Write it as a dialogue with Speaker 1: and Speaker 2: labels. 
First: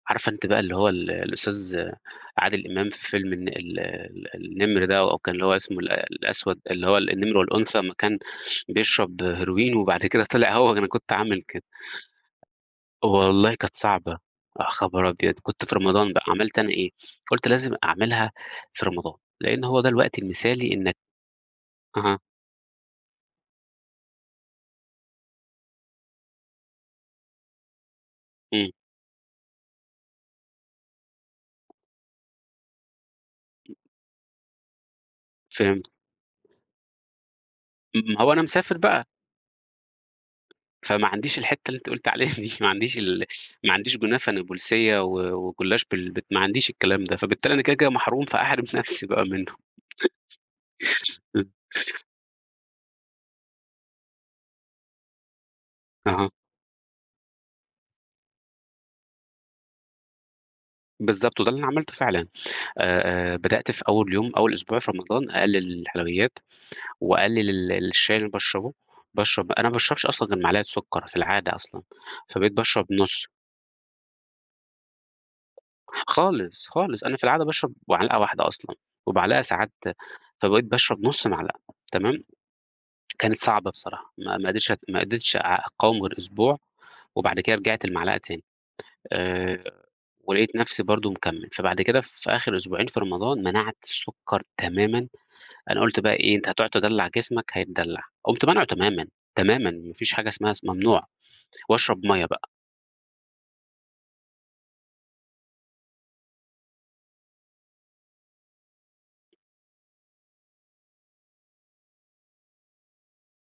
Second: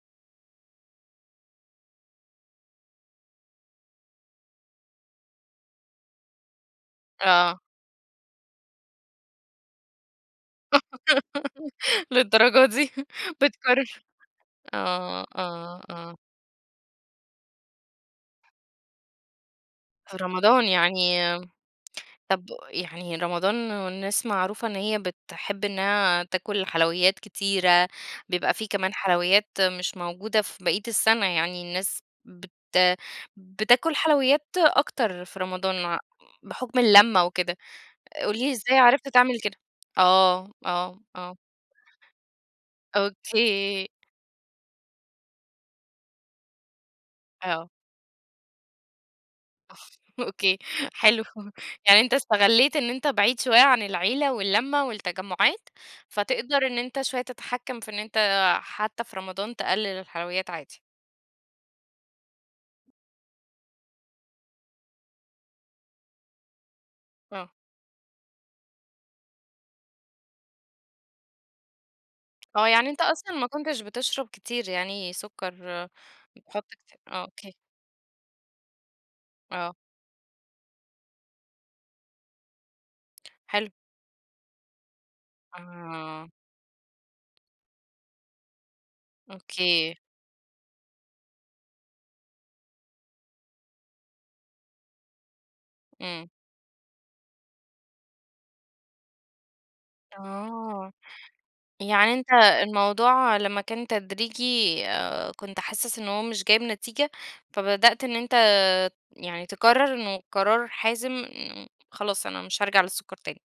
Speaker 1: عارفة أنتِ بقى اللي هو ال الأستاذ عادل إمام في فيلم الن ال النِّمر ده، أو كان هو اسمه الأ الأسود اللي هو النِّمر
Speaker 2: آه.
Speaker 1: والأنثى، لمّا كان بيشرب هيروين، وبعد كده طلع هو ده أنا كنت عامل كده،
Speaker 2: للدّرجة دي
Speaker 1: والله كانت
Speaker 2: بتكرر
Speaker 1: صعبة يا خبر
Speaker 2: آه،
Speaker 1: أبيض! كنت في
Speaker 2: آه،
Speaker 1: رمضان
Speaker 2: آه.
Speaker 1: بقي، عملت أنا إيه، قُلت لازم أعملها في رمضان، لإن هو ده
Speaker 2: في
Speaker 1: الوقت
Speaker 2: رمضان
Speaker 1: المِثالي إنّك
Speaker 2: يعني
Speaker 1: اها.
Speaker 2: طَب يعني رمضان والناس معروفة إن هي بتحب إنّها تاكُل حلويات كتيرة، بيبقى في
Speaker 1: إمم.
Speaker 2: كمان حلويات مش موجودة في بَقِيَّة السَّنَة، يعني الناس بت بتاكُل حلويات أكتر في رمضان،
Speaker 1: فهمتِك
Speaker 2: ع بحُكم اللمّة وكده،
Speaker 1: ما هو
Speaker 2: قُل
Speaker 1: أنا
Speaker 2: لي
Speaker 1: مسافر
Speaker 2: إزاي
Speaker 1: بقى.
Speaker 2: عرفت تعمل كده؟ آه، آه،
Speaker 1: فما عنديش
Speaker 2: آه.
Speaker 1: الحِتّة اللي أنتِ قُلتِ عليها دي، ما عنديش ال ما
Speaker 2: أوكي.
Speaker 1: عنديش كنافة نابُولسِيّة و وجلاش بال ب ما عنديش الكلام ده، فبالتالي أنا
Speaker 2: آه.
Speaker 1: كده، كده محروم، فأحرم نفسي بقى منه.
Speaker 2: أوكي حلو، يعني أنت اِستَغَلّيت إن أنت بعيد شوية عن العيلة واللّمّة والتّجمُّعات،
Speaker 1: أها.
Speaker 2: فتقدر إن أنت شوية تتحكّم في إن أنت حتى في رمضان تقلِّل الحلويات عادي.
Speaker 1: بالضبط وده اللي أنا عملته فعلًا، آآ آآ بدأت في أول يوم، أول أسبوع في رمضان أقلِّل الحلويات، وأقلِّل
Speaker 2: آه.
Speaker 1: ال الشاي اللي باشربه، باشرب أنا ما باشربش أصلًا غير معلقه سُكّر في العادة أصلًا، فبقيت
Speaker 2: آه،
Speaker 1: باشرب
Speaker 2: يعني أنت
Speaker 1: نُصّ.
Speaker 2: أصلًا ما كنتش بتشرب كتير يعني سُكّر، بتحُطّ
Speaker 1: خالص،
Speaker 2: كتير
Speaker 1: خالص أنا
Speaker 2: آه،
Speaker 1: في العادة
Speaker 2: أوكي.
Speaker 1: باشرب معلقة واحدة أصلًا، ومعلقة ساعات
Speaker 2: آه.
Speaker 1: فبقيت باشرب نُص معلقة تمام، كانت صعبة
Speaker 2: حلو.
Speaker 1: بصراحة، ما ما قدرتش ات ما قدرتش أ أقاوم غير
Speaker 2: آه.
Speaker 1: أسبوع، وبعد كده رجعت لمعلقة تاني، آآ
Speaker 2: أوكي.
Speaker 1: ولقيت نفسي برضُه مكمِّل، فبعد كده في آخر أسبوعين في رمضان، منعت السُّكّر تمامًا، أنا قُلت بقى
Speaker 2: إمم.
Speaker 1: إيه أنت هتقعد تِدَلَّع جسمك هيتدّلّع، قُمت مانعُه تمامًا، تمامًا ما فيش حاجة اسمها اسم
Speaker 2: آه،
Speaker 1: ممنوع وأشرب
Speaker 2: يعني
Speaker 1: مَيّة
Speaker 2: أنت
Speaker 1: بقى.
Speaker 2: الموضوع لمّا كان تدريجي آآ كنت حاسِس إن هو مش جايب نتيجة، فبدأت إن أنت يعني تقرّر إنه قرار حازم مم خلاص أنا مش هارجع للسُّكَّر تاني.